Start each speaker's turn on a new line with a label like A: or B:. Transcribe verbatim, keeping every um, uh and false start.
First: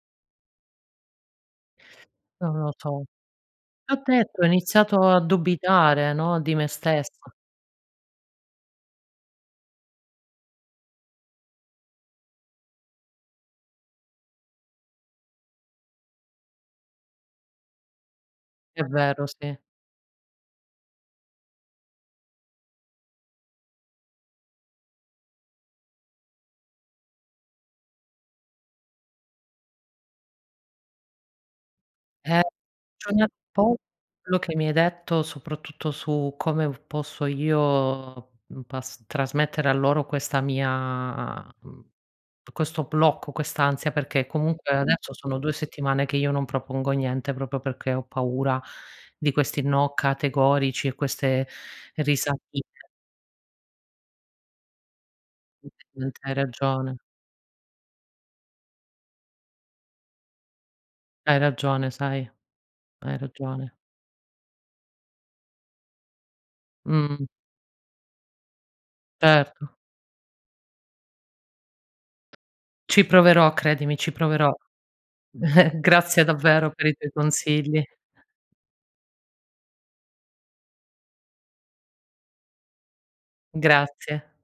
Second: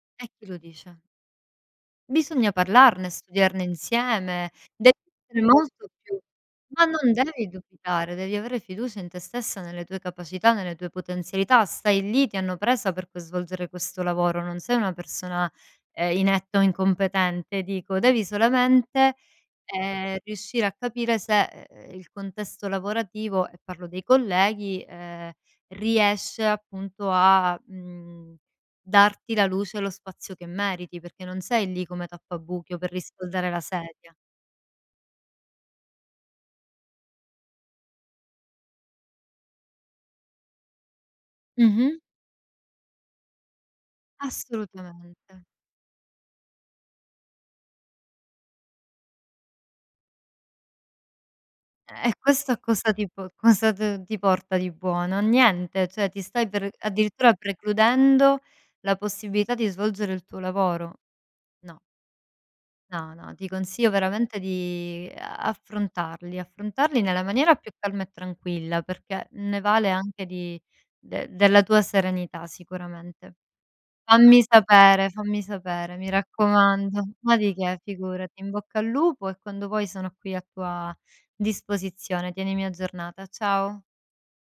A: E chi lo dice? Bisogna
B: Non lo so.
A: parlarne, studiarne
B: Ho detto, ho
A: insieme, devi
B: iniziato a
A: essere molto
B: dubitare,
A: più
B: no, di me
A: ma non
B: stessa.
A: devi dubitare, devi avere fiducia in te stessa, nelle tue capacità, nelle tue potenzialità. Stai lì, ti hanno presa per poi svolgere questo lavoro, non sei una persona, ehm, inetta o incompetente dico, devi
B: È
A: solamente,
B: vero, sì.
A: ehm, riuscire a capire se e e, il contesto lavorativo, e parlo dei colleghi, ehm, riesce appunto a, mhmm, darti la luce e lo spazio che meriti, perché non sei lì come
B: Eh.
A: tappabuchi o per
B: Bisogna un
A: riscaldare la
B: po'
A: sedia.
B: quello che mi hai detto, soprattutto su come v posso io, uhm, pas trasmettere a loro questa mia uhm,
A: Mh-mh.
B: questo blocco, quest'ansia, perché comunque adesso sono
A: Assolutamente.
B: due settimane che io non propongo niente propio perché ho paura di questi no categorici e queste
A: Eh, questo a
B: risatine.
A: cosa ti po cosa d ti porta di buono? A niente, ceh,
B: Mh-mh.
A: ti
B: Hai
A: stai per
B: ragione.
A: addirittura precludendo la possibilità di svolgere il tuo lavoro.
B: Hai
A: No.
B: ragione, sai,
A: No,
B: hai
A: no, ti
B: ragione.
A: consiglio veramente di affrontarli affrontarli nella
B: Mh.
A: maniera più calma e tranquilla, perché ne
B: Certo.
A: vale anche di de della tua serenità
B: Ci
A: sicuramente.
B: proverò credimi, ci
A: Fammi
B: proverò.
A: sapere, fammi sapere, mi
B: Grazie davvero per i
A: raccomando.
B: tuoi
A: Ma di che,
B: consigli.
A: figurati. In bocca al lupo e quando vuoi sono qui a tua disposizione. Tienimi aggiornata. Ciao.
B: Grazie.